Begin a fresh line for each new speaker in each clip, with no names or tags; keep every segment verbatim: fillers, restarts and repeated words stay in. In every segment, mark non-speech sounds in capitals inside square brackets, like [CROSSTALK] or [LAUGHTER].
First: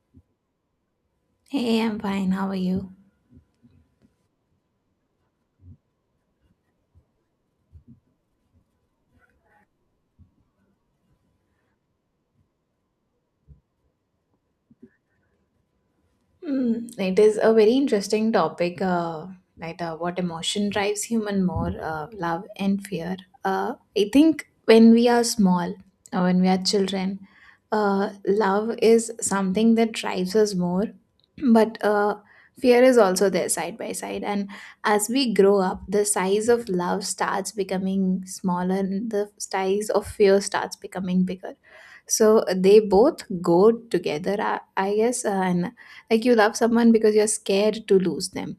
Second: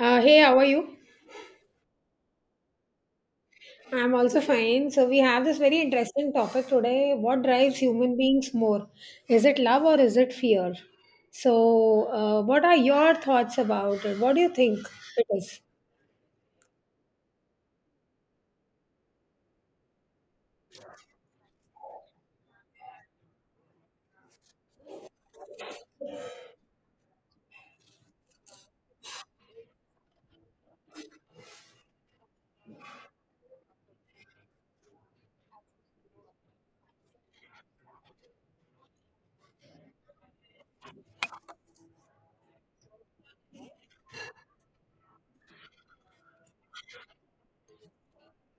Uh, hey, how are you?
Hey, I'm fine. How are you?
I'm also fine. So, we have this very interesting topic today. What drives human beings more? Is it love or is it fear? So, uh, what are your thoughts about it? What do you think it is?
Mm, it is a very interesting topic, uh, like uh, what emotion drives human more, uh, love and fear. Uh, I think when we are small, or when we are children, uh, love is something that drives us more, but uh, fear is also there side by side. And as we grow up, the size of love starts becoming smaller, and the size of fear starts becoming bigger, so they both go together, i, I guess, uh, and like you love someone because you're scared to lose them,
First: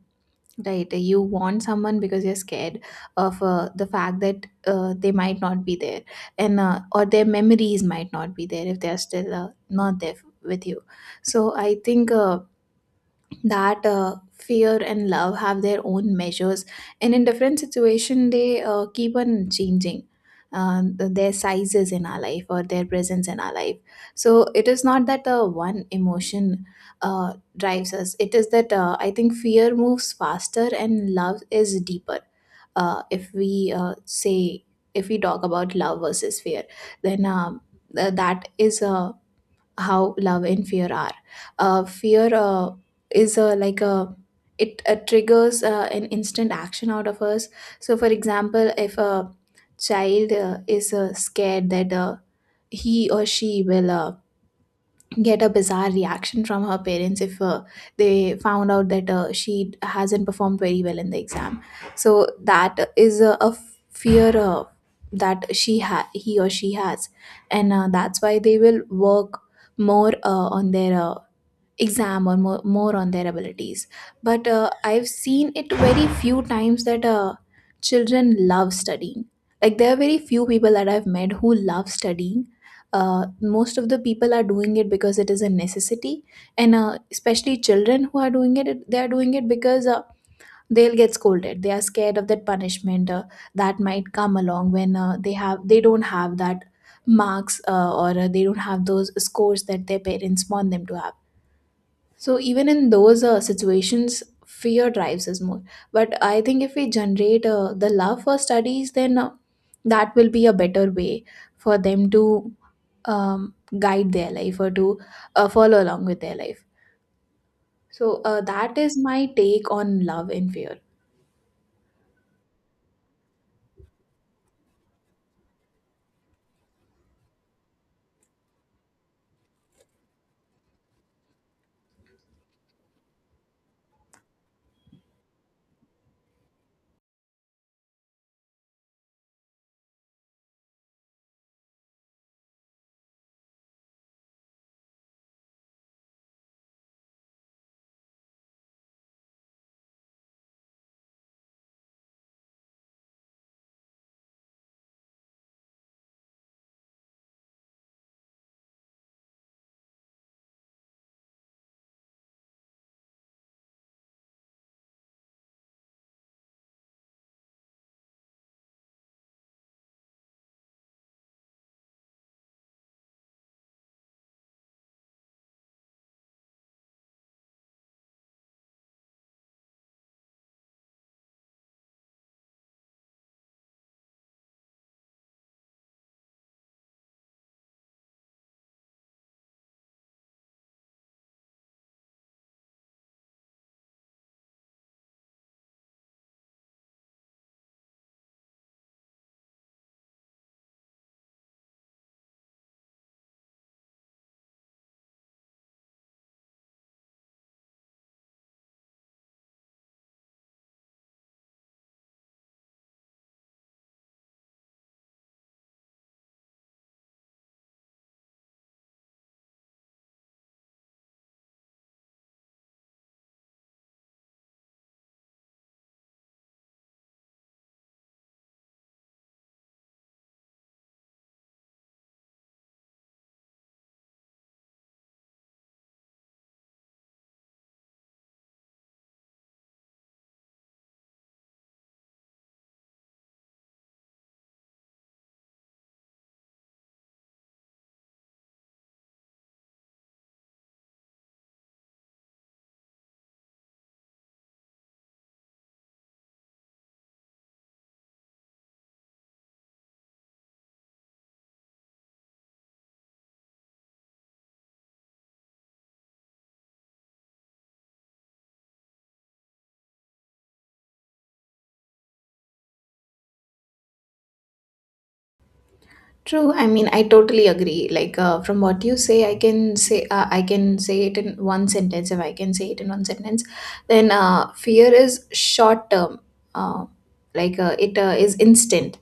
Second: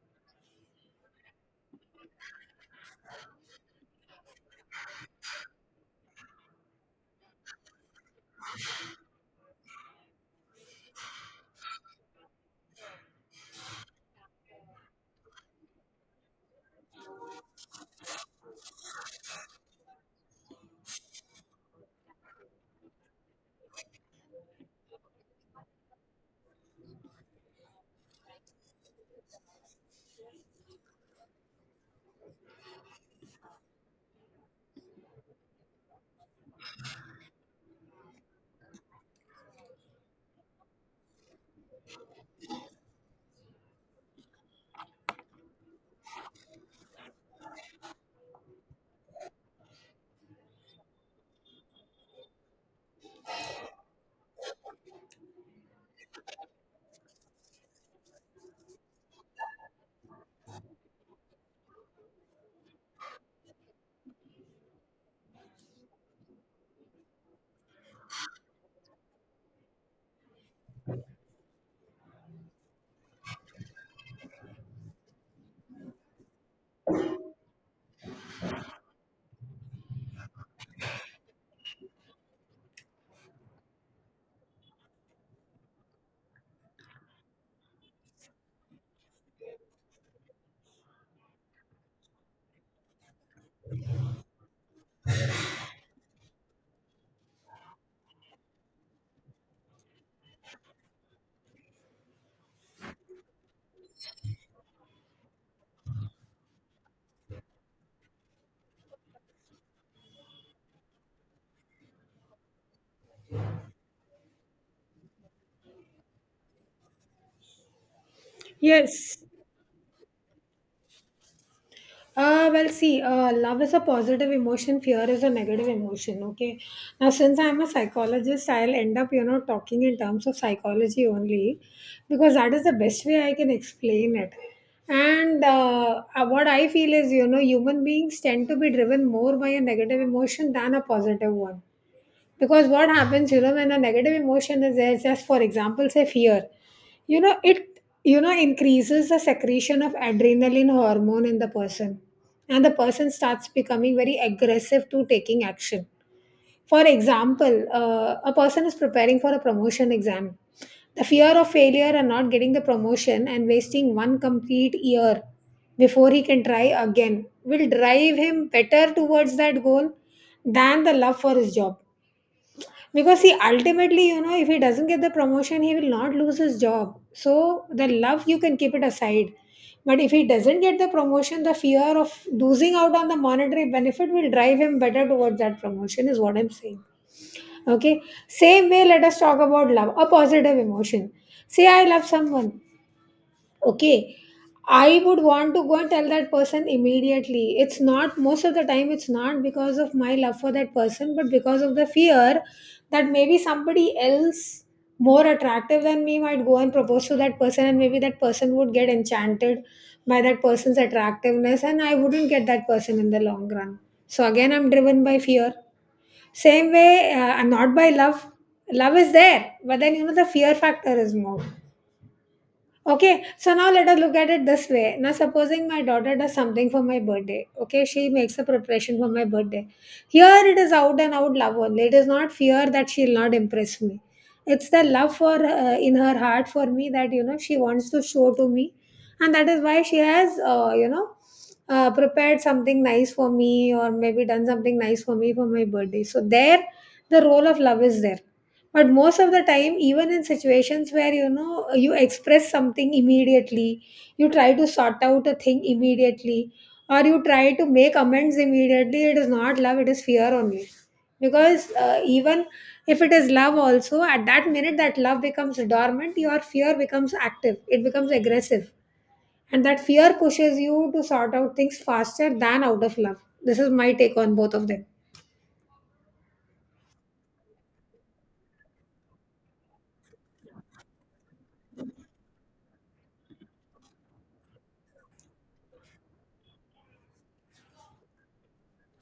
right? You want someone because you're scared of uh, the fact that uh, they might not be there, and uh, or their memories might not be there if they're still uh, not there f- with you. So i think uh, that uh, fear and love have their own measures, and in different situation they uh, keep on changing um, th- their sizes in our life or their presence in our life. So it is not that uh, one emotion uh, drives us. It is that uh, i think fear moves faster and love is deeper. Uh, if we uh, say, if we talk about love versus fear, then um, th- that is a how love and fear are. Uh, fear uh, is uh, like a, it uh, triggers uh, an instant action out of us. So, for example, if a child uh, is uh, scared that uh, he or she will uh, get a bizarre reaction from her parents if uh, they found out that uh, she hasn't performed very well in the exam, so that is a, a fear uh, that she ha- he or she has, and uh, that's why they will work more uh, on their uh, exam or more, more on their abilities. But uh, i've seen it very few times that uh, children love studying, like there are very few people that i've met who love studying. Uh, most of the people are doing it because it is a necessity, and uh, especially children who are doing it it- they are doing it because uh, they'll get scolded, they are scared of that punishment uh, that might come along when uh, they have they don't have that marks, uh, or uh, they don't have those scores that their parents want them to have. So even in those uh, situations, fear drives us more. But I think if we generate uh, the love for studies, then uh, that will be a better way for them to um, guide their life or to uh, follow along with their life. So uh, that is
Yes.
my take on love and fear.
Uh, well, see, uh, love is a positive emotion, fear is a negative emotion. Okay. Now, since I'm a psychologist, I'll end up, you know, talking in terms of psychology only because that is the best way I can explain it. And uh, uh, what I feel is, you know, human beings tend to be driven more by a negative emotion than a positive one, because what happens, you know, when a negative emotion is there, just for example say fear, you know it, you know, increases the secretion of adrenaline hormone in the person, and the person starts becoming very aggressive to taking action. For example, uh, a person is preparing for a promotion exam. The fear of failure and not getting the promotion and wasting one complete year before he can try again will drive him better towards that goal than the love for his job, because see, ultimately, you know, if he doesn't get the promotion, he will not lose his job. So the love you can keep it aside. But if he doesn't get the promotion, the fear of losing out on the monetary benefit will drive him better towards that promotion, is what I'm saying. Okay. Same way, let us talk about love, a positive emotion. Say I love someone, okay. I would want to go and tell that person immediately. It's not most of the time, it's not because of my love for that person, but because of the fear that maybe somebody else more attractive than me might go and propose to that person, and maybe that person would get enchanted by that person's attractiveness and I wouldn't get that person in the long run. So again, I'm driven by fear, same way, uh, not by love. Love is there, but then, you know, the fear factor is more. Okay, so now let us look at it this way. Now, supposing my daughter does something for my birthday, okay, she makes a preparation for my birthday. Here it is out and out love only. It is not fear that she will not impress me. It's the love for, uh, in her heart for me, that you know she wants to show to me, and that is why she has uh, you know uh, prepared something nice for me, or maybe done something nice for me for my birthday. So there, the role of love is there, but most of the time, even in situations where you know you express something immediately, you try to sort out a thing immediately, or you try to make amends immediately, it is not love, it is fear only. Because uh, even if it is love also, at that minute that love becomes dormant, your fear becomes active, it becomes aggressive, and that fear pushes you to sort out things faster than out of love. This is my take on both of them.
True. I mean, I totally agree. Like, uh, from what you say, I can say uh, I can say it in one sentence. If I can say it in one sentence, then uh, fear is short term. Uh, like uh, it uh, is instant,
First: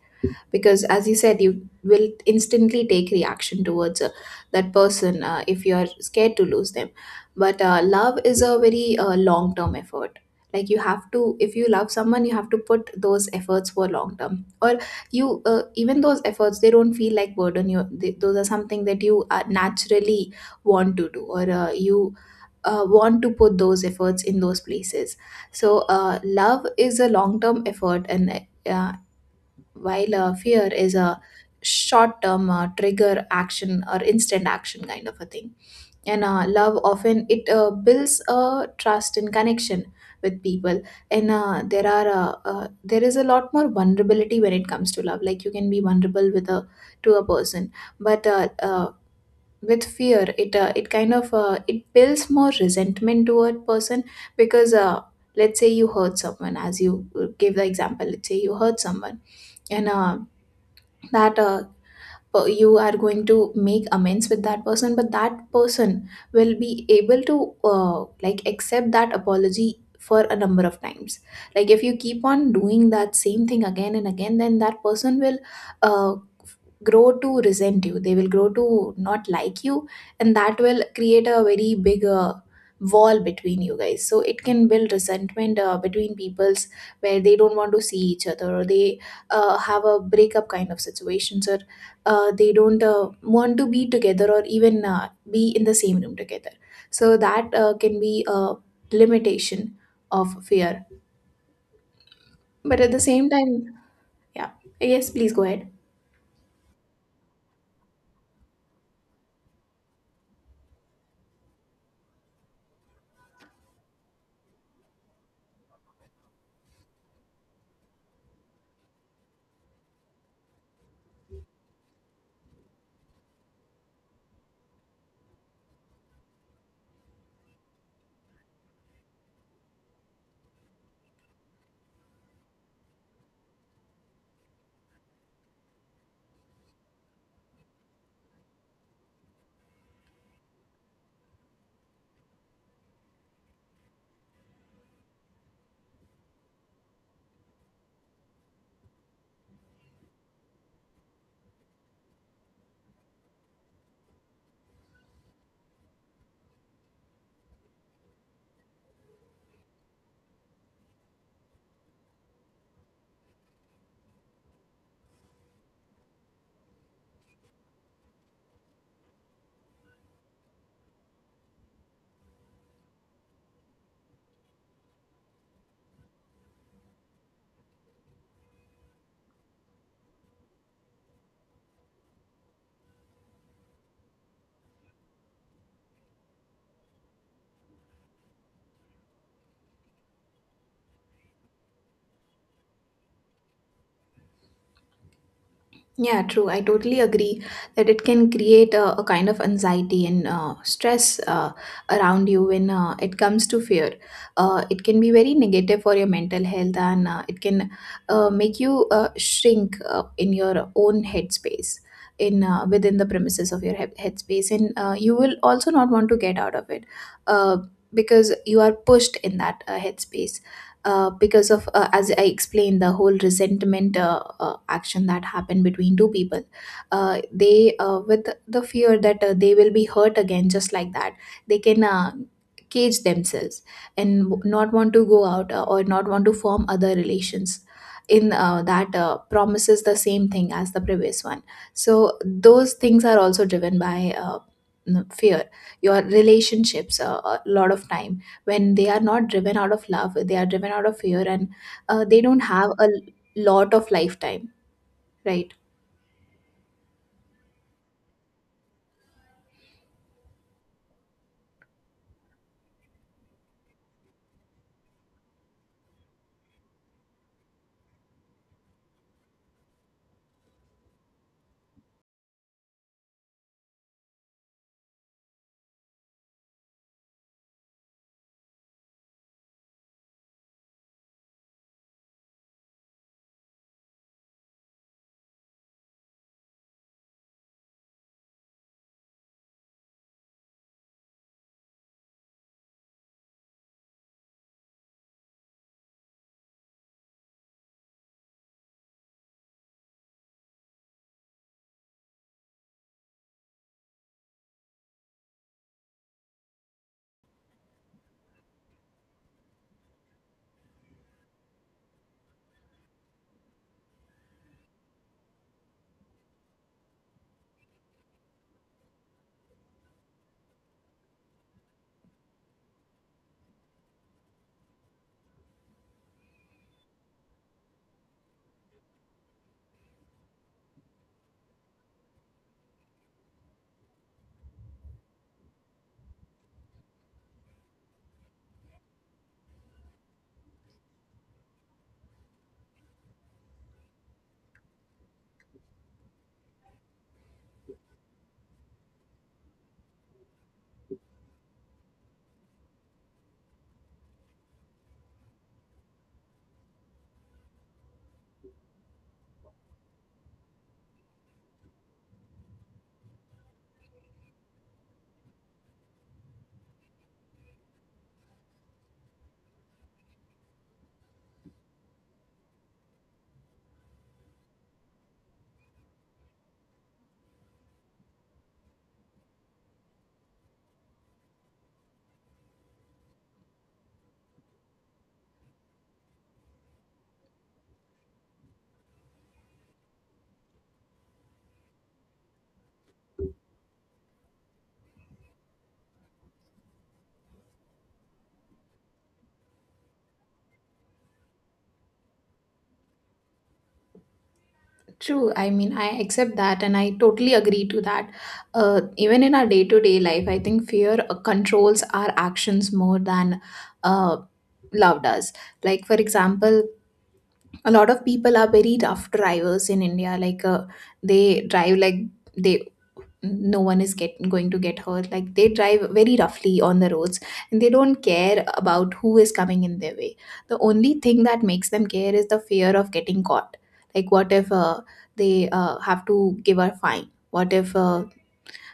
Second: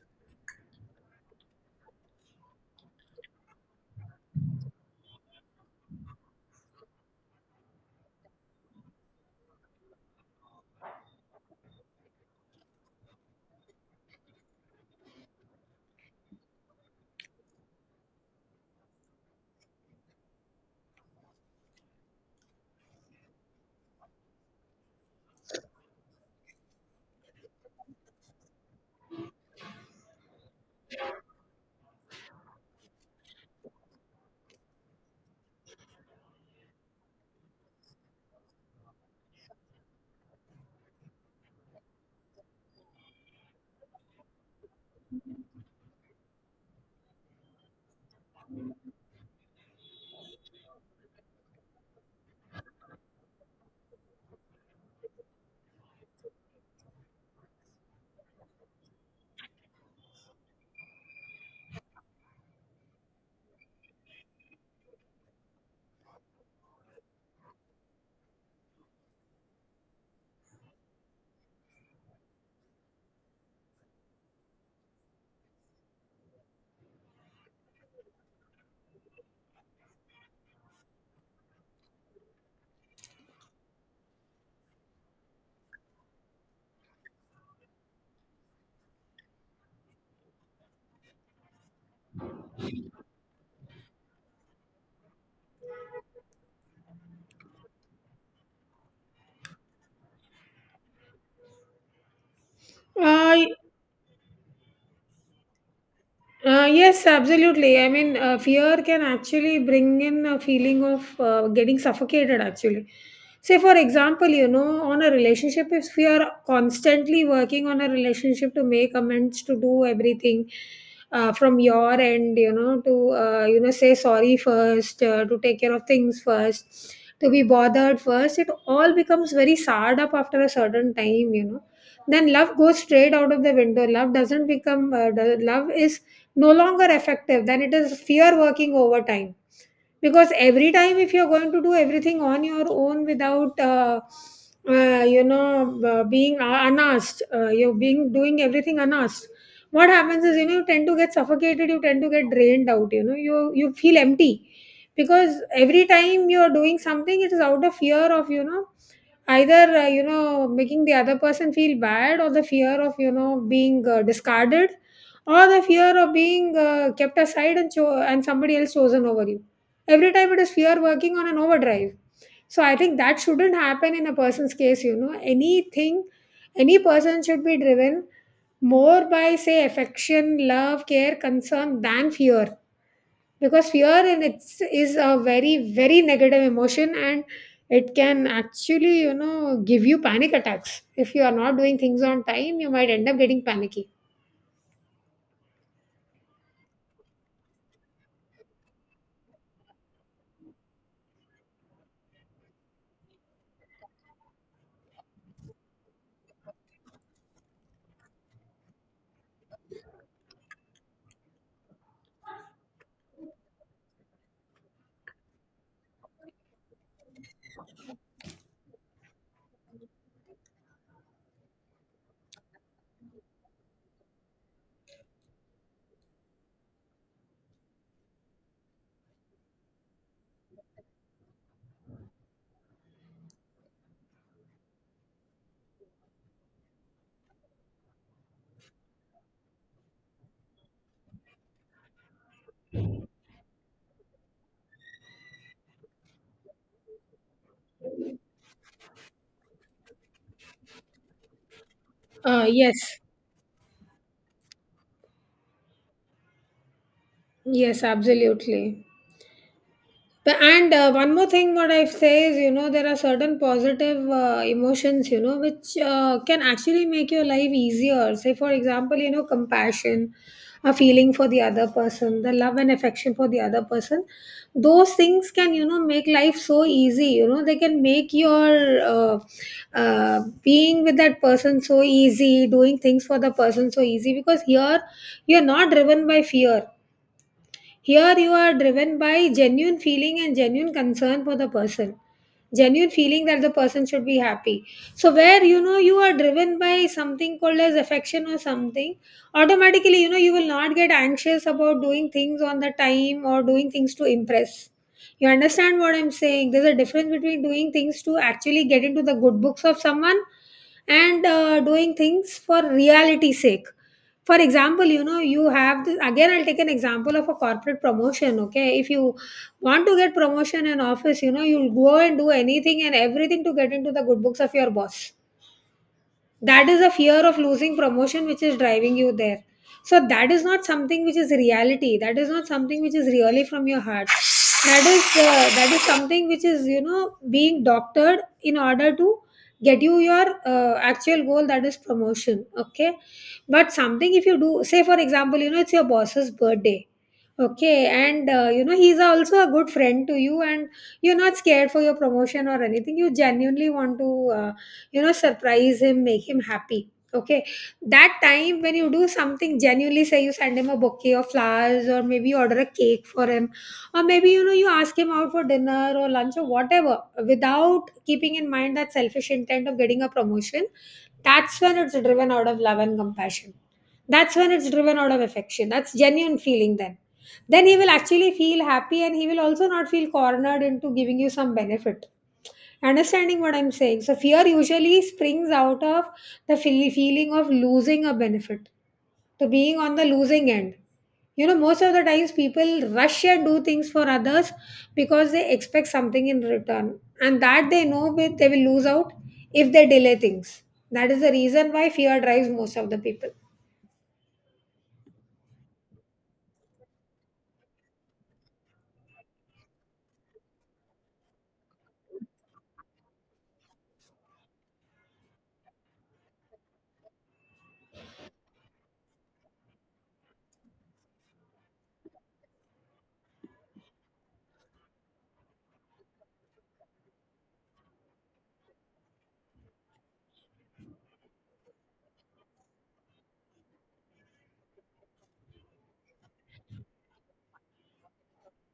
because as you said, you will instantly take reaction towards uh, that person uh, if you're scared to lose them. But uh, love is a very uh, long term effort. Like you have to, if you love someone you have to put those efforts for long term, or you, uh, even those efforts they don't feel like burden you, they, those are something that you uh, naturally want to do, or uh, you uh, want to put those efforts in those places. So uh, love is a long term effort, and uh, while uh, fear is a short term uh, trigger action, or instant action kind of a thing. And uh, love often, it uh, builds a trust and connection with people. And uh, there are uh, uh, there is a lot more vulnerability when it comes to love, like you can be vulnerable with a to a person. But uh, uh, with fear, it uh, it kind of, uh, it builds more resentment toward person. Because uh, let's say you hurt someone, as you uh, gave the example, let's say you hurt someone, and uh, that uh, per- you are going to make amends with that person, but that person will be able to uh, like accept that apology for a number of times. Like if you keep on doing that same thing again and again, then that person will uh, grow to resent you, they will grow to not like you, and that will create a very big uh, wall between you guys. So it can build resentment uh, between peoples, where they don't want to see each other, or they uh, have a breakup kind of situations, or uh, they don't uh, want to be together, or even uh, be in the same room together. So that uh, can be a limitation of fear. But at the same
uh,
time, yeah, yes, please go ahead.
Uh, yes, absolutely. I mean, uh, fear can actually bring in a feeling of uh, getting suffocated, actually. Say, for example, you know, on a relationship, if we are constantly working on a relationship to make amends, to do everything uh, from your end, you know, to, uh, you know, say sorry first, uh, to take care of things first, to be bothered first, it all becomes very soured up after a certain time, you know. Then love goes straight out of the window. Love doesn't become, uh, do- love is no longer effective, then it is fear working overtime. Because every time, if you're going to do everything on your own without uh, uh, you know, uh, being uh, unasked, uh, you're being doing everything unasked, what happens is, you know, you tend to get suffocated, you tend to get drained out, you know, you you feel empty, because every time you're doing something it is out of fear of, you know, either uh, you know, making the other person feel bad, or the fear of, you know, being uh, discarded, or the fear of being uh, kept aside and cho- and somebody else chosen over you. Every time it is fear working on an overdrive. So I think that shouldn't happen in a person's case, you know. Anything, any person should be driven more by, say, affection, love, care, concern than fear. Because fear in its is a very, very negative emotion, and it can actually, you know, give you panic attacks. If you are not doing things on time, you might end up getting panicky.
Yeah, true. I totally agree that it can create a, a kind of anxiety and uh, stress uh, around you when uh, it comes to fear. Uh, it can be very negative for your mental health, and uh, it can uh, make you uh, shrink uh, in your own headspace. In, uh, within the premises of your head headspace, and uh, you will also not want to get out of it uh, because you are pushed in that uh, headspace, uh, because of uh, as i explained the whole resentment uh, uh, action that happened between two people. Uh, they uh, With the fear that uh, they will be hurt again just like that, they can uh, cage themselves and w- not want to go out, uh, or not want to form other relations in uh, that uh, promises the same thing as the previous one. So those things are also driven by uh, n- fear. Your relationships, uh, a lot of time when they are not driven out of love, they are driven out of fear, and uh, they don't
Uh,
have a
yes,
l- lot of lifetime, right?
yes, absolutely. But- And uh, one more thing, what I say is, you know, there are certain positive uh, emotions, you know, which uh, can actually make your life easier. Say, for example, you know, compassion, a feeling for the other person, the love and affection for the other person. Those things can, you know, make life so easy. You know, they can make your uh, uh, being with that person so easy, doing things for the person so easy, because here you're not driven by fear, here you are driven by genuine feeling and genuine concern for the person. Genuine feeling that the person should be happy. So where you know you are driven by something called as affection or something, automatically you know you will not get anxious about doing things on the time or doing things to impress. You understand what I'm saying? There's a difference between doing things to actually get into the good books of someone and uh, doing things for reality's sake. For example, you know, you have this, again I'll take an example of a corporate promotion. Okay, if you want to get promotion in office, you know, you'll go and do anything and everything to get into the good books of your boss. That is a fear of losing promotion which is driving you there. So that is not something which is reality, that is not something which is really from your heart. That is uh, that is something which is, you know, being doctored in order to get you your uh, actual goal, that is promotion. Okay. But something if you do, say for example, you know, it's your boss's birthday. Okay, and uh, you know, he's also a good friend to you, and you're not scared for your promotion or anything. You genuinely want to, uh, you know, surprise him, make him happy. Okay, that time when you do something genuinely, say you send him a bouquet of flowers, or maybe you order a cake for him, or maybe, you know, you ask him out for dinner or lunch or whatever, without keeping in mind that selfish intent of getting a promotion. That's when it's driven out of love and compassion. That's when it's driven out of affection. That's genuine feeling then. Then he will actually feel happy, and he will also not feel cornered into giving you some benefit. Understanding what I'm saying? So, fear usually springs out of the feel- feeling of losing a benefit, to being on the losing end. You know, most of the times people rush and do things for others because they expect something in return, and that they know with- they will lose out if they delay things. That is the reason why fear drives most of the people.
True, I mean I accept that and I totally agree to that. Uh, even in our day-to-day life I think fear uh, controls our actions more than uh, love does. Like for example, a lot of people are very rough drivers in India, like uh, they drive like they no one is get, going to get hurt, like they drive very roughly on the roads, and they don't care about who is coming in their way. The only thing that makes them care is the fear of getting caught. Like what if uh, they uh, have to give a fine, what if uh,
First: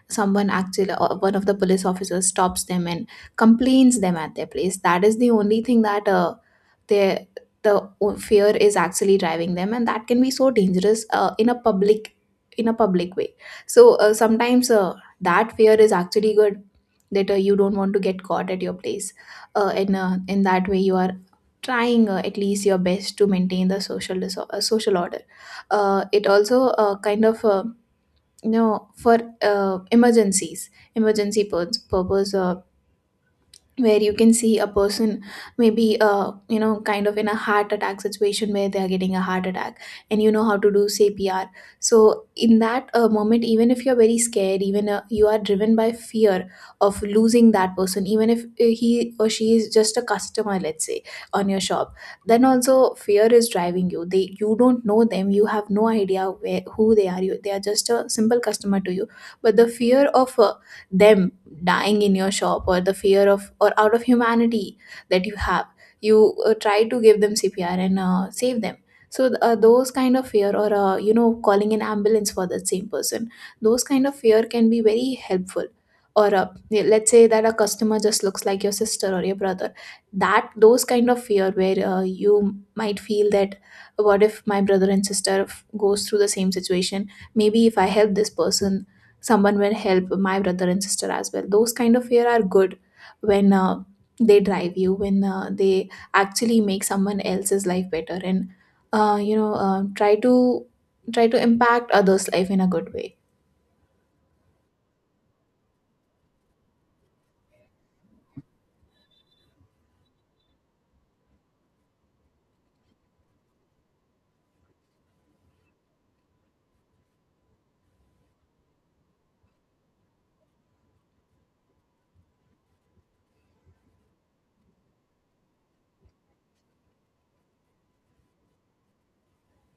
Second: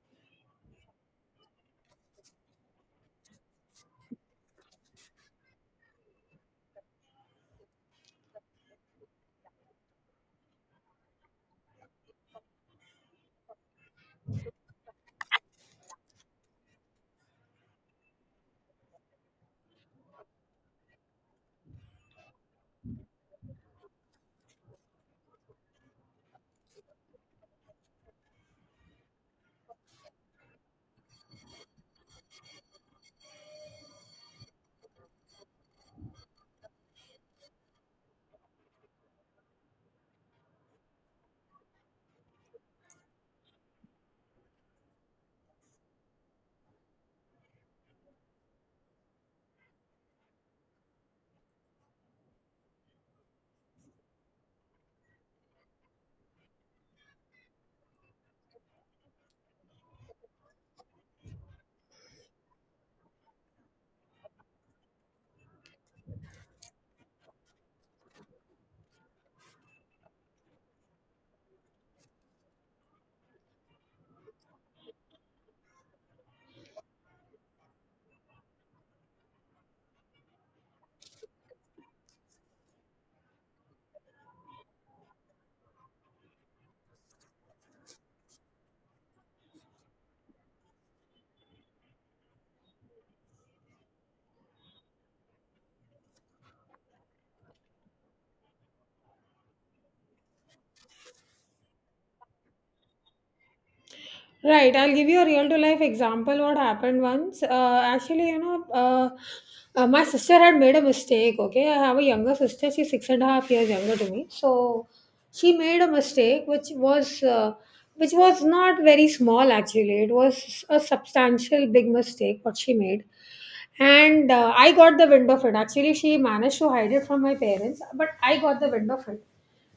someone actually, uh, one of the police officers stops them and complains them at their place. That is the only thing that uh, their the o- fear is actually driving them, and that can be so dangerous uh, in a public in a public way. So uh, sometimes uh, that fear is actually good, that uh, you don't want to get caught at your place, uh, and uh, in that way you are trying uh, at least your best to maintain the social diso- uh, social order. Uh, it also uh, kind of uh, you know, for uh, emergencies emergency pur- purpose, uh, where you can see a person, maybe uh, you know, kind of in a heart attack situation where they are getting a heart attack, and you know how to do CPR. So in that uh, moment, even if you're very scared, even uh, you are driven by fear of losing that person, even if uh, he or she is just a customer, let's say, on your shop. Then also fear is driving you. They, you don't know them, you have no idea where who they are, you they are just a simple customer to you, but the fear of uh, them dying in your shop, or the fear of, or out of humanity that you have, you uh, try to give them CPR and uh, save them. So th- uh, those kind of fear, or uh, you know, calling an ambulance for that same person, those kind of fear can be very helpful. Or uh, yeah, let's say that a customer just looks like your sister or your brother. That those kind of fear, where uh, you might feel that what if my brother and sister f- goes through the same situation, maybe if I help this person, someone will help my brother and sister as well. Those kind of fear are good, when uh, they drive you, when uh, they actually make someone else's life better, and uh, you know, uh, try to try to impact others life in a good way.
Right, I'll give you a real to life example what happened once. Uh, actually, you know, uh, uh, my sister had made a mistake. Okay, I have a younger sister, she's six and a half years younger to me. So she made a mistake which was uh, which was not very small, actually. It was a substantial big mistake what she made, and uh, I got the wind of it. Actually, she managed to hide it from my parents, but I got the wind of it,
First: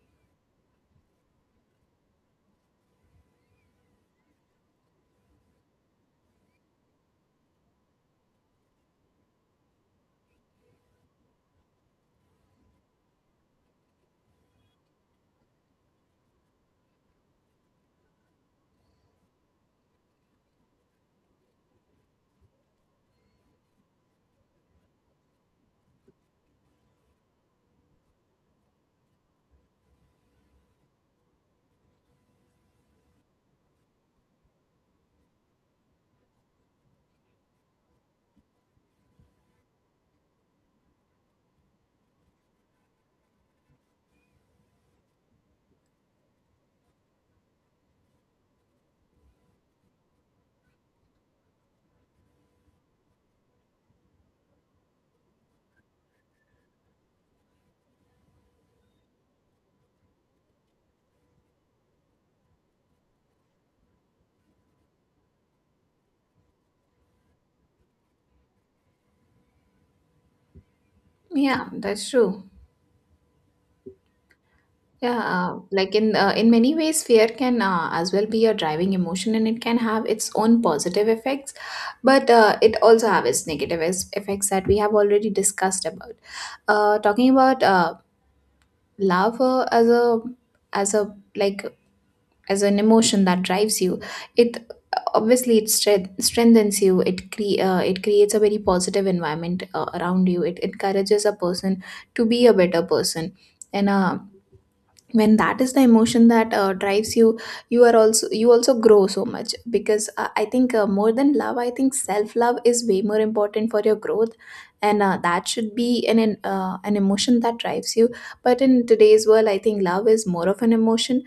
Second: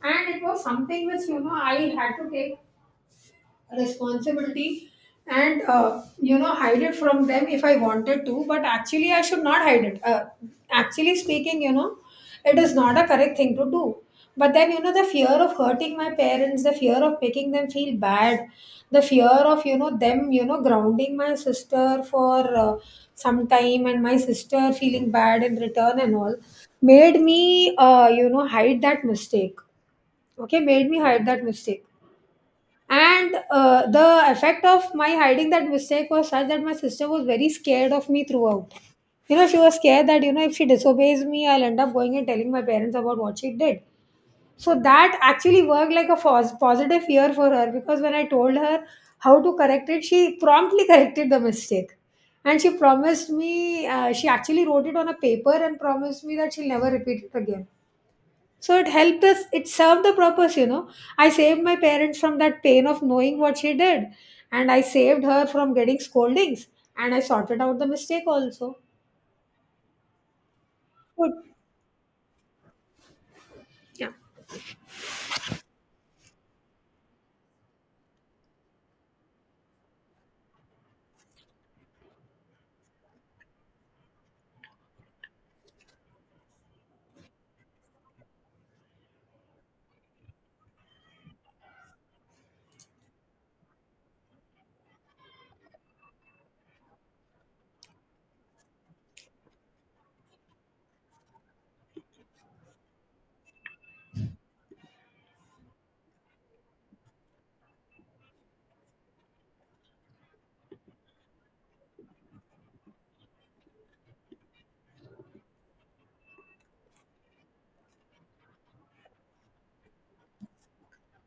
and it was something which you know I had to take responsibility and uh, you know hide it from them if I wanted to. But actually I should not hide it. Uh, actually speaking, you know it is not a correct thing to do. But then, you know the fear of hurting my parents, the fear of making them feel bad, the fear of you know them you know grounding my sister for uh, some time, and my sister feeling bad in return and all made me, uh, you know hide that mistake. Okay, made me hide that mistake. And uh, the effect of my hiding that mistake was such that my sister was very scared of me throughout. You know she was scared that you know if she disobeys me, I'll end up going and telling my parents about what she did. So that actually worked like a pos- positive fear for her, because when I told her how to correct it, she promptly [LAUGHS] corrected the mistake. And she promised me, uh, she actually wrote it on a paper and promised me that she'll never repeat it again. So it helped us, it served the purpose, you know. I saved my parents from that pain of knowing what she did, and I saved her from getting scoldings, and I sorted out the mistake also. Good.
Yeah, that's true.
Yeah,
Yeah, uh, like in uh, in many ways fear can uh, as well be a driving emotion, and it can have its own positive effects, but uh, it also have its negative es- effects that we have already discussed about. Uh, talking about uh, love uh, as a, as a, like as an emotion that drives you. It obviously it stre- strengthens you. It cre- uh, it creates a very positive environment uh, around you. It encourages a person to be a better person. And uh, When that is the emotion that uh, drives you, you are also you also grow so much because uh, I think, uh, more than love, I think self love is way more important for your growth. And uh, that should be an an, uh, an emotion that drives you. But in today's world, I think love is more of an emotion.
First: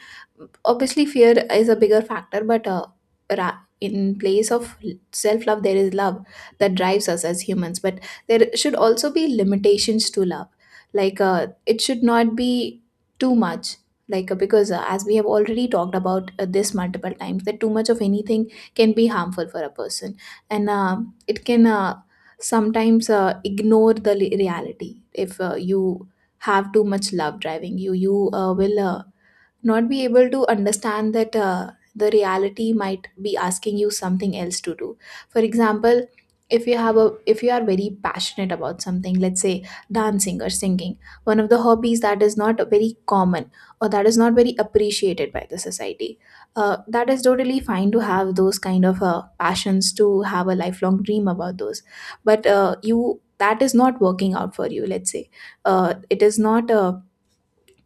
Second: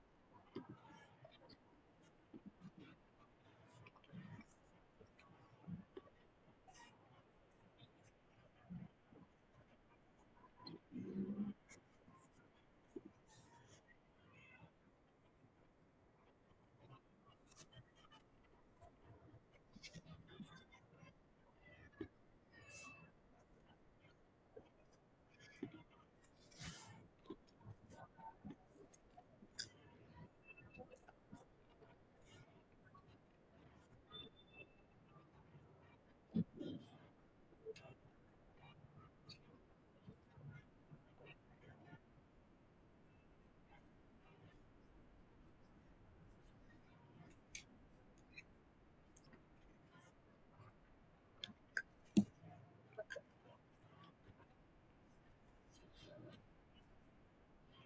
Obviously fear is a bigger factor, but uh, ra- in place of self love there is love that drives us as humans. But there should also be limitations to love, like uh, it should not be too much, like uh, because uh, as we have already talked about uh, this multiple times, that too much of anything can be harmful for a person. And uh, it can, uh, sometimes, uh, ignore the li- reality. If uh, you have too much love driving you, you uh, will, uh, not be able to understand that uh, the reality might be asking you something else to do. For example, if you have a if you are very passionate about something, let's say dancing or singing, one of the hobbies that is not very common or that is not very appreciated by the society, uh, that is totally fine. To have those kind of uh, passions, to have a lifelong dream about those, but uh, you that is not working out for you, let's say. Uh, it is not, uh,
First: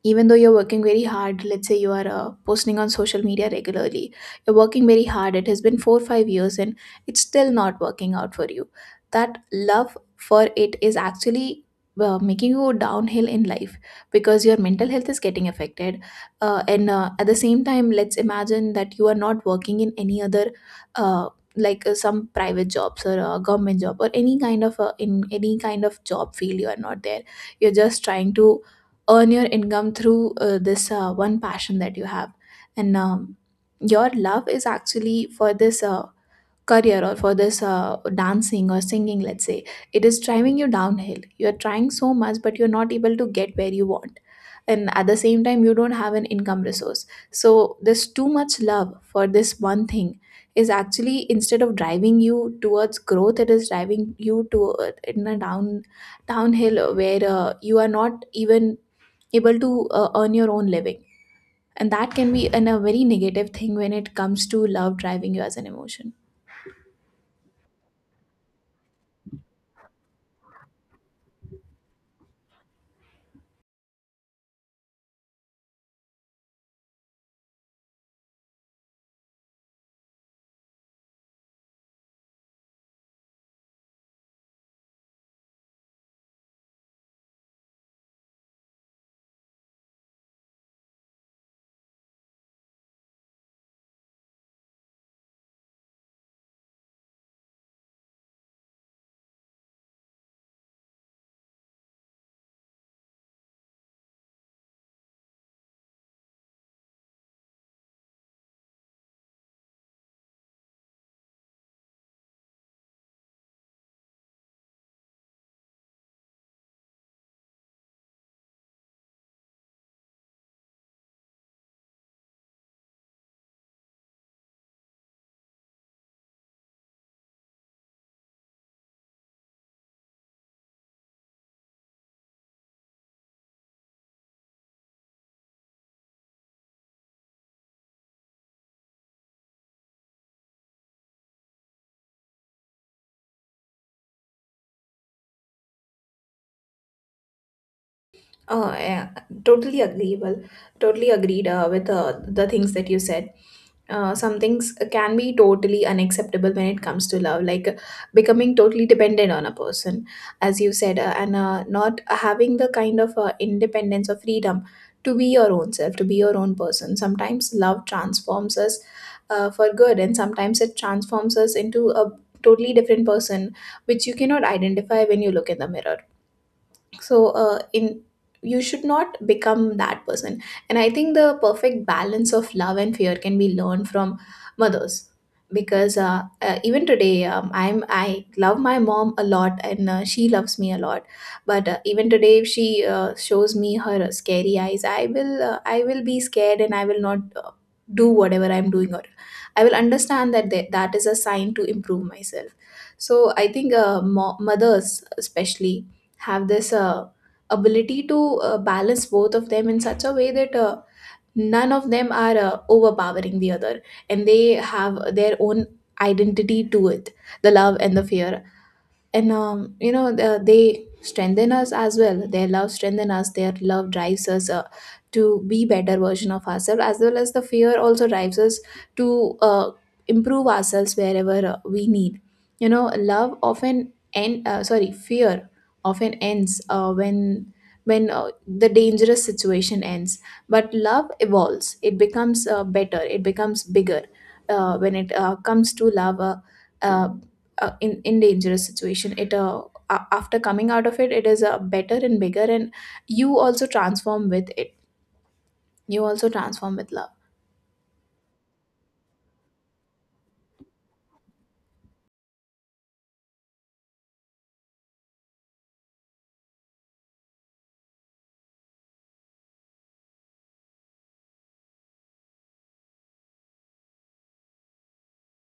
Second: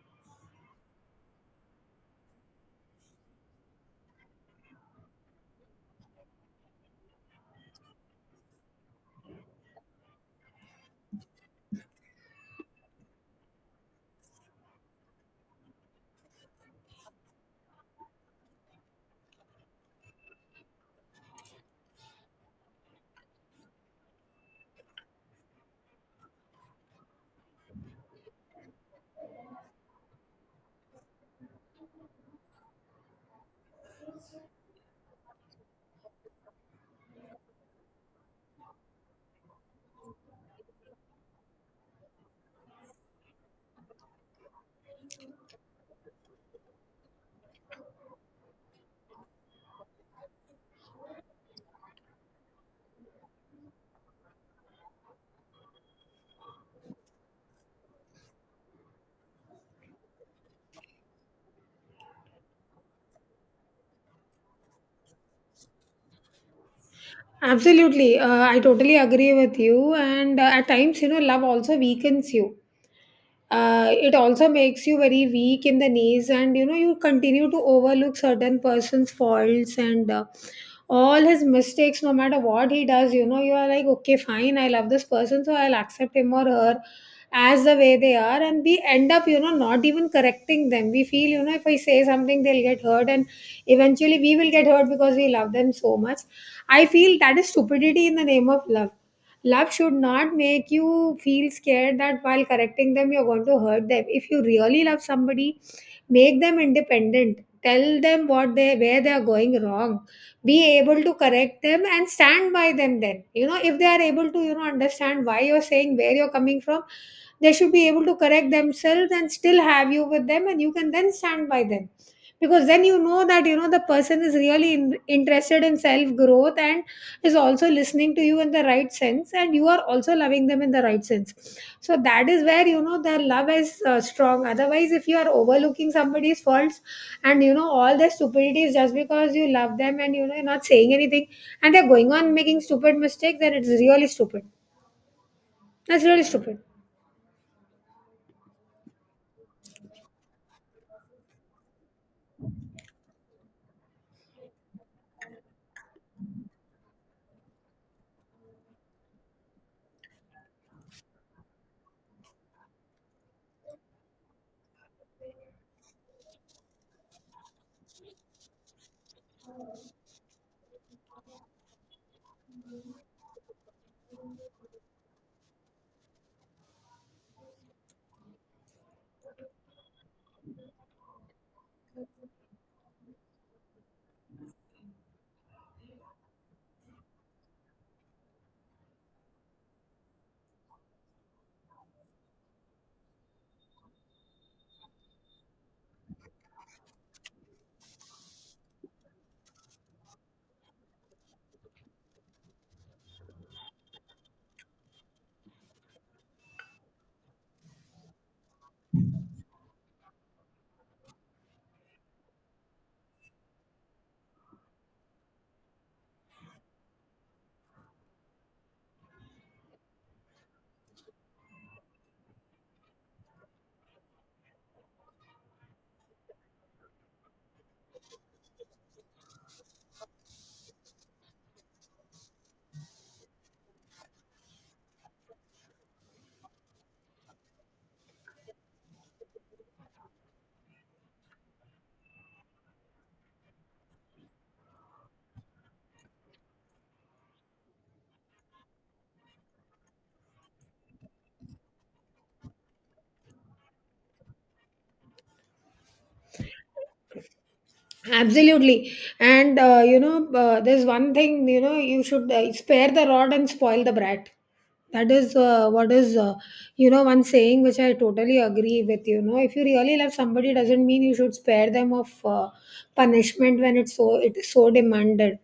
even though you're working very hard, let's say you are uh, posting on social media regularly, you're working very hard, it has been four or five years and it's still not working out for you, that love for it is actually uh, making you go downhill in life because your mental health is getting affected. Uh, and uh, at the same time, let's imagine that you are not working in any other, uh, like uh, some private jobs or a government job or any kind of uh, in any kind of job field you are not there. You're just trying to earn your income through uh, this uh, one passion that you have. And um, your love is actually for this uh, career or for this uh, dancing or singing, let's say. It is driving you downhill. You're trying so much but you're not able to get where you want, and at the same time you don't have an income resource. So this too much love for this one thing is actually, instead of driving you towards growth, it is driving you to, uh, in a down downhill, where uh, you are not even able to uh, earn your own living, and that can be an, a very negative thing when it comes to love driving you as an emotion.
absolutely. Uh, I totally agree with you. And uh, at times, you know, love also weakens you. Uh, it also makes you very weak in the knees, and you know you continue to overlook certain person's faults and uh, all his mistakes. No matter what he does, you know you are like, okay, fine, I love this person, so I'll accept him or her as the way they are. And we end up, you know not even correcting them. We feel, you know if I say something, they'll get hurt, and eventually we will get hurt because we love them so much. I feel that is stupidity in the name of love. Love should not make you feel scared that while correcting them, you're going to hurt them. If you really love somebody, make them independent. Tell them what they where they are going wrong. Be able to correct them and stand by them then. You know, if they are able to, you know, understand why you're saying where you're coming from, they should be able to correct themselves and still have you with them, and you can then stand by them, because then you know that, you know the person is really in, interested in self growth and is also listening to you in the right sense, and you are also loving them in the right sense. So that is where, you know their love is uh, strong. Otherwise, if you are overlooking somebody's faults and, you know all their stupidities, just because you love them, and you know you're not saying anything, and they're going on making stupid mistakes, then it's really stupid. That's really stupid.
Uh, yeah, totally agreeable. Totally agreed uh, with uh, the things that you said. Uh, some things can be totally unacceptable when it comes to love, like uh, becoming totally dependent on a person, as you said, uh, and uh, not having the kind of uh, independence or freedom to be your own self, to be your own person. Sometimes love transforms us uh, for good, and sometimes it transforms us into a totally different person, which you cannot identify when you look in the mirror. So, uh, in you should not become that person. And I think the perfect balance of love and fear can be learned from mothers, because uh, uh, even today, um, i'm i love my mom a lot, and uh, she loves me a lot. But uh, even today, if she uh, shows me her scary eyes, I will, uh, i will be scared, and I will not uh, do whatever I'm doing, or I will understand that th- that is a sign to improve myself. So I think uh, mo- mothers especially have this uh, ability to uh, balance both of them in such a way that uh, none of them are uh, overpowering the other, and they have their own identity to it: the love and the fear. And um, you know the, they strengthen us as well. Their love strengthen us, their love drives us uh, to be better version of ourselves, as well as the fear also drives us to uh, improve ourselves wherever uh, we need. You know love often end uh, sorry, fear often ends uh, when when uh, the dangerous situation ends. But love evolves, it becomes uh, better, it becomes bigger. Uh, when it uh, comes to love, uh, uh, uh, in in dangerous situation, it, uh, a- after coming out of it it is uh, better and bigger, and you also transform with it, you also transform with
Absolutely. And, uh, you know, uh, there's one thing, you know, you should, uh, spare the rod and spoil the brat. That is uh, what is, uh, you know, one saying which I totally agree with. You know, if you really love somebody, doesn't mean you should spare them of uh, punishment when it's so it is so demanded.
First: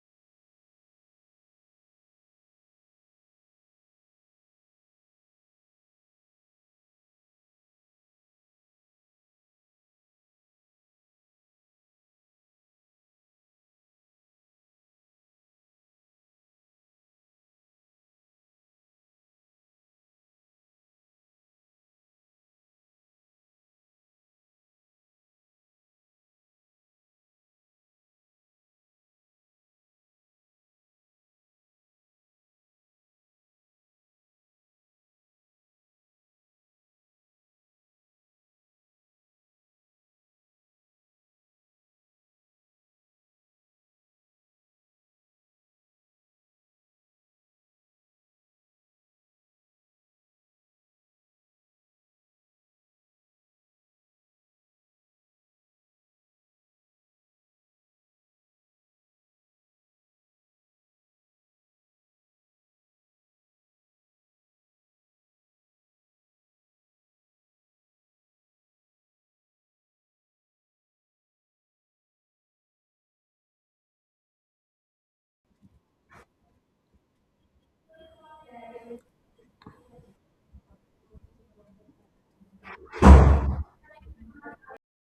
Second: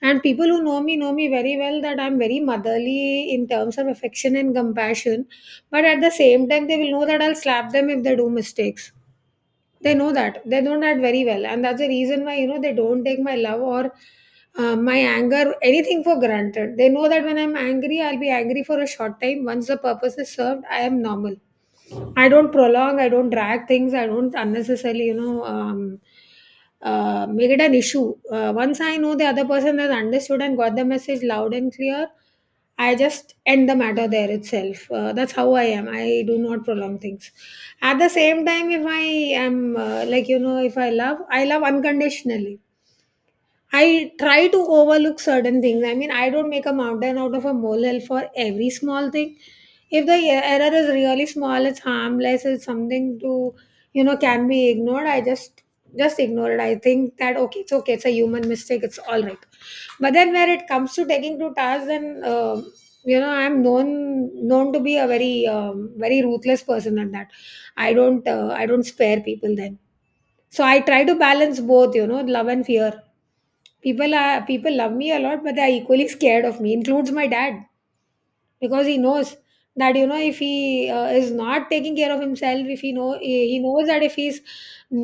And people who know me know me very well that I'm very motherly in terms of affection and compassion, but at the same time, they will know that I'll slap them if they do mistakes. They know that, they know that very well, and that's the reason why, you know they don't take my love or uh, my anger, anything for granted. They know that when I'm angry, I'll be angry for a short time. Once the purpose is served, I am normal. I don't prolong, I don't drag things, I don't unnecessarily, you know um, uh, make it an issue. Uh, once I know the other person has understood and got the message loud and clear, I just end the matter there itself. Uh, that's how I am. I do not prolong things. At the same time, if I am uh, like, you know, if I love, I love unconditionally. I try to overlook certain things. I mean, I don't make a mountain out of a molehill for every small thing. If the e- error is really small, it's harmless, it's something to, you know, can be ignored. I just just ignore it. I think that okay, it's okay, it's a human mistake, it's all right. But then where it comes to taking to task, then, uh, you know, I'm known known to be a very um, very ruthless person at that. I don't uh, I don't spare people then. So I try to balance both, you know, love and fear. People are people love me a lot, but they are equally [LAUGHS] scared of me, includes my dad, because he knows that, you know if he uh, is not taking care of himself, if he know he he knows that if he's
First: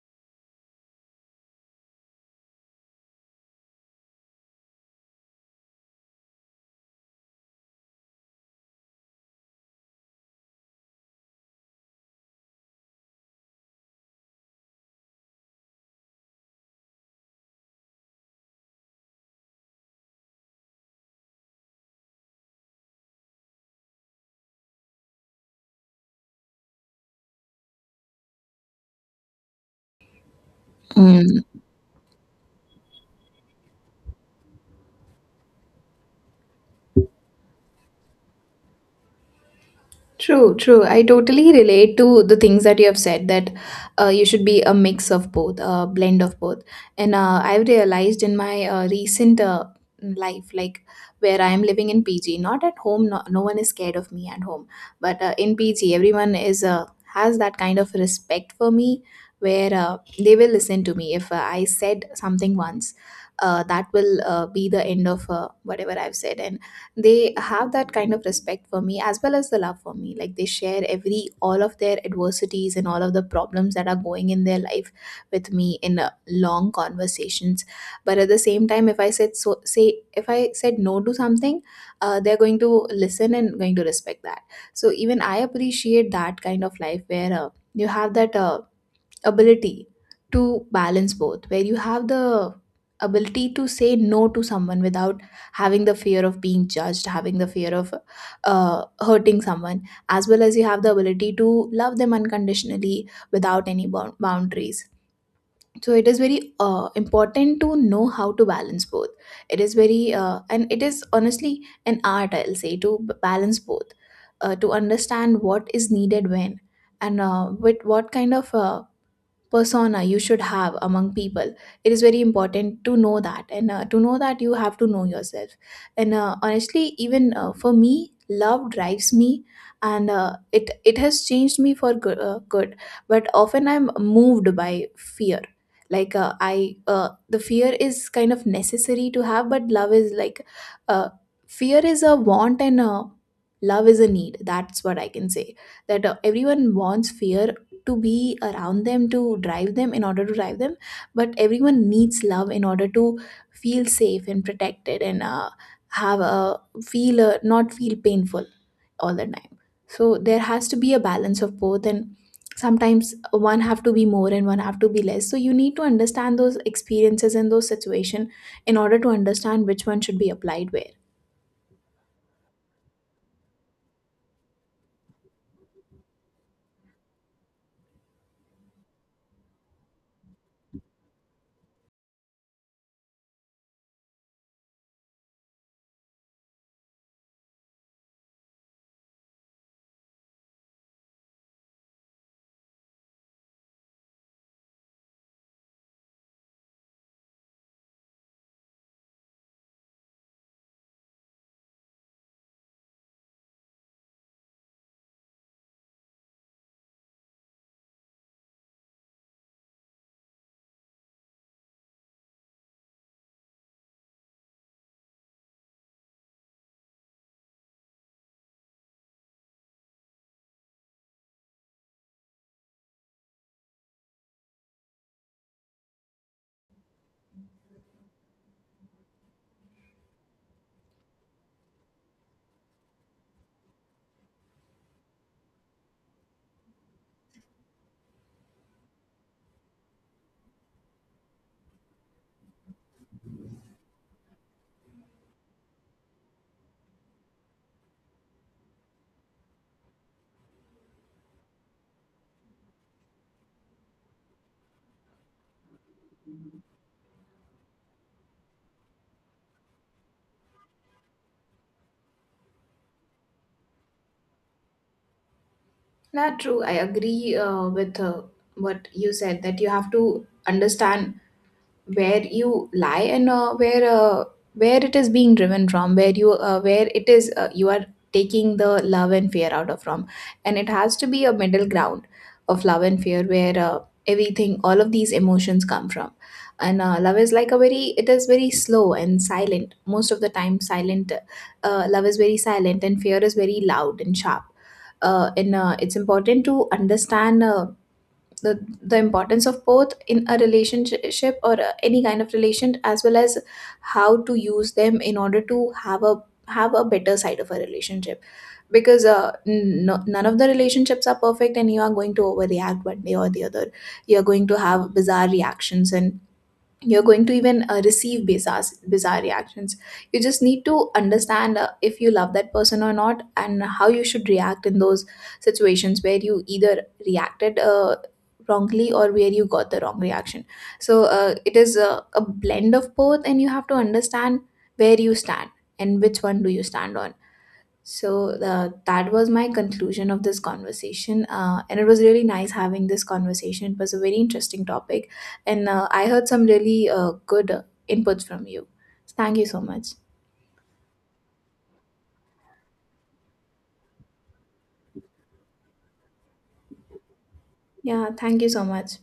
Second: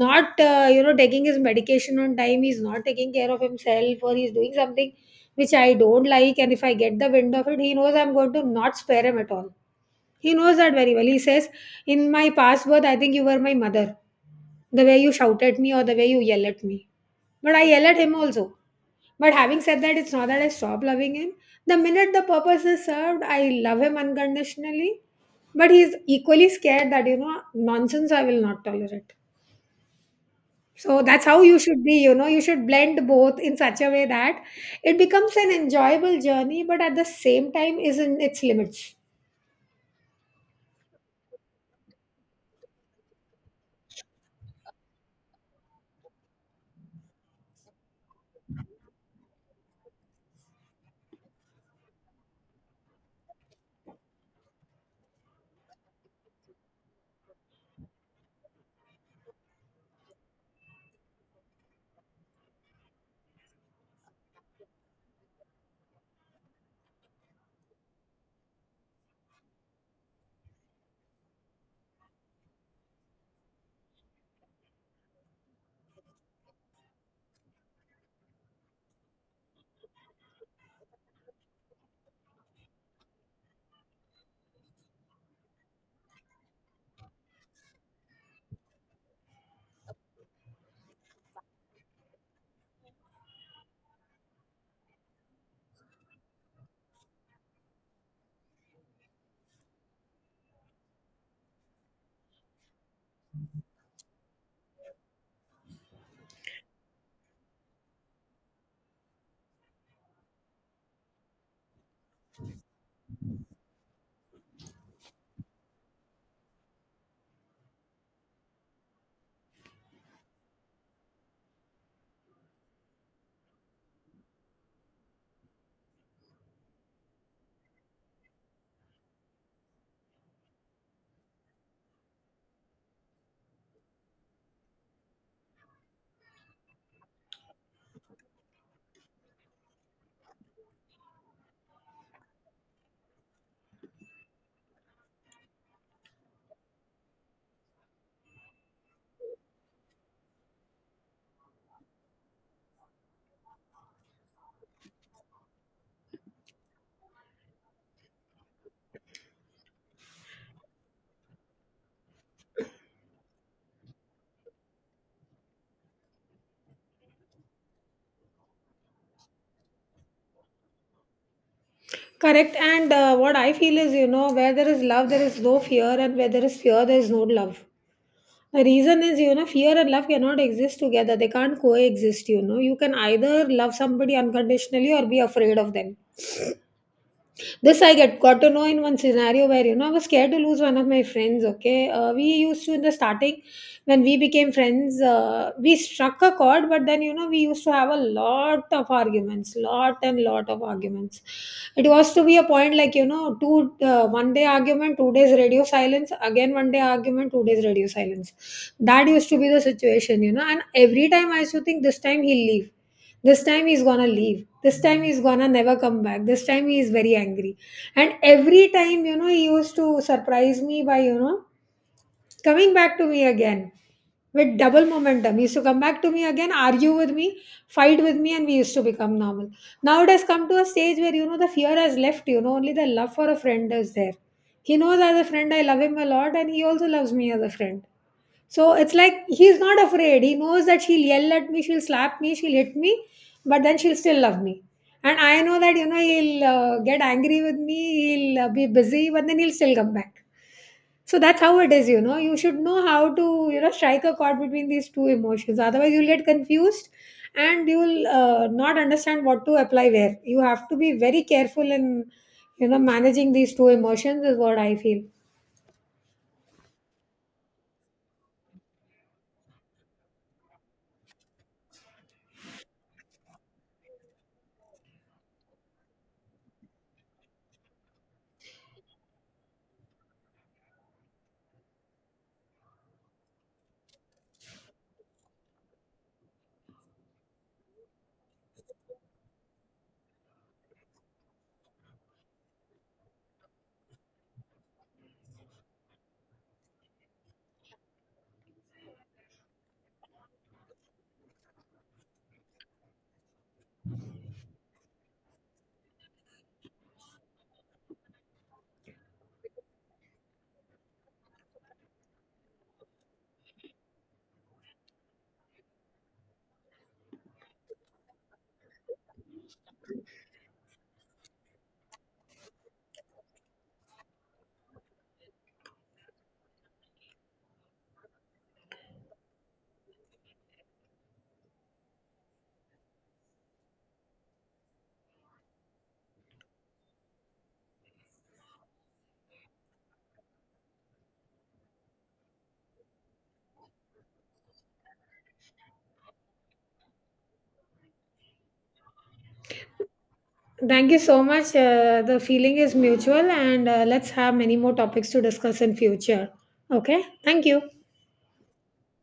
not uh, you know taking his medication on time, he's not taking care of himself, or he's doing something which I don't like, and if I get the wind of it, he knows I'm going to not spare him at all. He knows that very well. He says, "In my past birth, I think you were my mother. The way you shout at me or the way you yell at me." But I yell at him also. But having said that, it's not that I stop loving him. The minute the purpose is served, I love him unconditionally. But he's equally scared that, you know, nonsense I will not tolerate. So that's how
love.
you should be, you know, you should blend both in such a way that it becomes an enjoyable journey, but at the same time is in its limits.
True, true. I totally relate to the things that you have said, that uh, you should be a mix of both, a blend of both. And uh, I've realized in my uh, recent uh, life, like, where I am living in P G, not at home, no, no one is scared of me at home, but uh, in P G everyone is uh, has that kind of respect for me, where uh, they will listen to me. If uh, I said something once, uh, that will uh, be the end of uh, whatever I've said. And they have that kind of respect for me, as well as the love for me, like they share every all of their adversities and all of the problems that are going in their life with me in uh, long conversations. But at the same time, if I said so say if I said no to something, uh, they're going to listen and going to respect that. So even I appreciate that kind of life where uh, you have that uh, ability to balance both, where you have the ability to say no to someone without having the fear of being judged, having the fear of uh, hurting someone, as well as you have the ability to love them unconditionally without any bou- boundaries. So it is very uh, important to know how to balance both. It is very, uh, and it is honestly an art, I'll say, to b- balance both, uh, to understand what is needed when, and uh, with what kind of uh, persona you should have among people. It is very important to know that, and uh, to know that you have to know yourself. And uh, honestly, even uh, for me love drives me, and uh, it it has changed me for good, uh, good But often I'm moved by fear. Like uh, i uh, the fear is kind of necessary to have, but love is like uh, fear is a want, and uh, love is a need. That's what I can say, that uh, everyone wants fear to be around them, to drive them, in order to drive them. But everyone needs love in order to feel safe and protected, and uh, have a feel, uh, not feel painful all the time. So there has to be a balance of both, and sometimes one have to be more and one have to be less, so you need to understand those experiences and those situation in order to understand which one should be applied where.
Correct. And uh, what I feel is, you know, where there is love, there is no fear, and where there is fear, there is no love. The reason is, you know, fear and love cannot exist together. They can't coexist, you know. You can either love somebody unconditionally or be afraid of them. This I get got to know in one scenario where, you know I was scared to lose one of my friends. Okay, uh, we used to, in the starting when we became friends, uh, we struck a chord, but then, you know we used to have a lot of arguments, lot and lot of arguments. It was to be a point like, you know, two uh, one day argument, two days radio silence, again one day argument, two days radio silence. That used to be the situation, you know. And every time I used to think, this time he'll leave, this time he's gonna leave, this time he's gonna never come back, this time he is very angry. And every time, you know he used to surprise me by, you know coming back to me again with double momentum. He used to come back to me again, argue with me, fight with me, and we used to become normal. Now it has come to a stage where, you know the fear has left, you know, only the love for a friend is there. He knows as a friend I love him a lot, and he also loves me as a friend. So it's like he's not afraid. He knows that she'll yell at me, she'll slap me, she'll hit me, but then she'll still love me. And I know that, you know, he'll uh, get angry with me, he'll uh, be busy, but then he'll still come back. So that's how it is, you know. You should know how to, you know, strike a chord between these two emotions. Otherwise, you'll get confused and you'll uh, not understand what to apply where. You have to be very careful in, you know, managing these two emotions, is what I feel.
Not true, I agree uh, with uh, what you said, that you have to understand where you lie, and uh, where uh, where it is being driven from, where you uh, where it is uh, you are taking the love and fear out of from. And it has to be a middle ground of love and fear where uh, everything all of these emotions come from. And uh, love is like a very it is very slow and silent, most of the time silent. Uh, love is very silent, and fear is very loud and sharp. Uh, and uh, it's important to understand uh, the the importance of both in a relationship or uh, any kind of relation, as well as how to use them in order to have a have a better side of a relationship. Because uh, n- no- none of the relationships are perfect, and you are going to overreact one day or the other. You are going to have bizarre reactions, and you're going to even uh, receive bizarre bizarre reactions. You just need to understand uh, if you love that person or not, and how you should react in those situations where you either reacted uh, wrongly, or where you got the wrong reaction. So uh, it is a, a blend of both, and you have to understand where you stand, and which one do you stand on. So uh, that was my conclusion of this conversation, uh, and it was really nice having this conversation. It was a very interesting topic, and uh, I heard some really uh, good uh, inputs from you. Thank you so much.
Thank you so much. Uh, the feeling is mutual, and uh, let's have many more topics to discuss in future. Okay, thank you.
Yeah, thank you so much.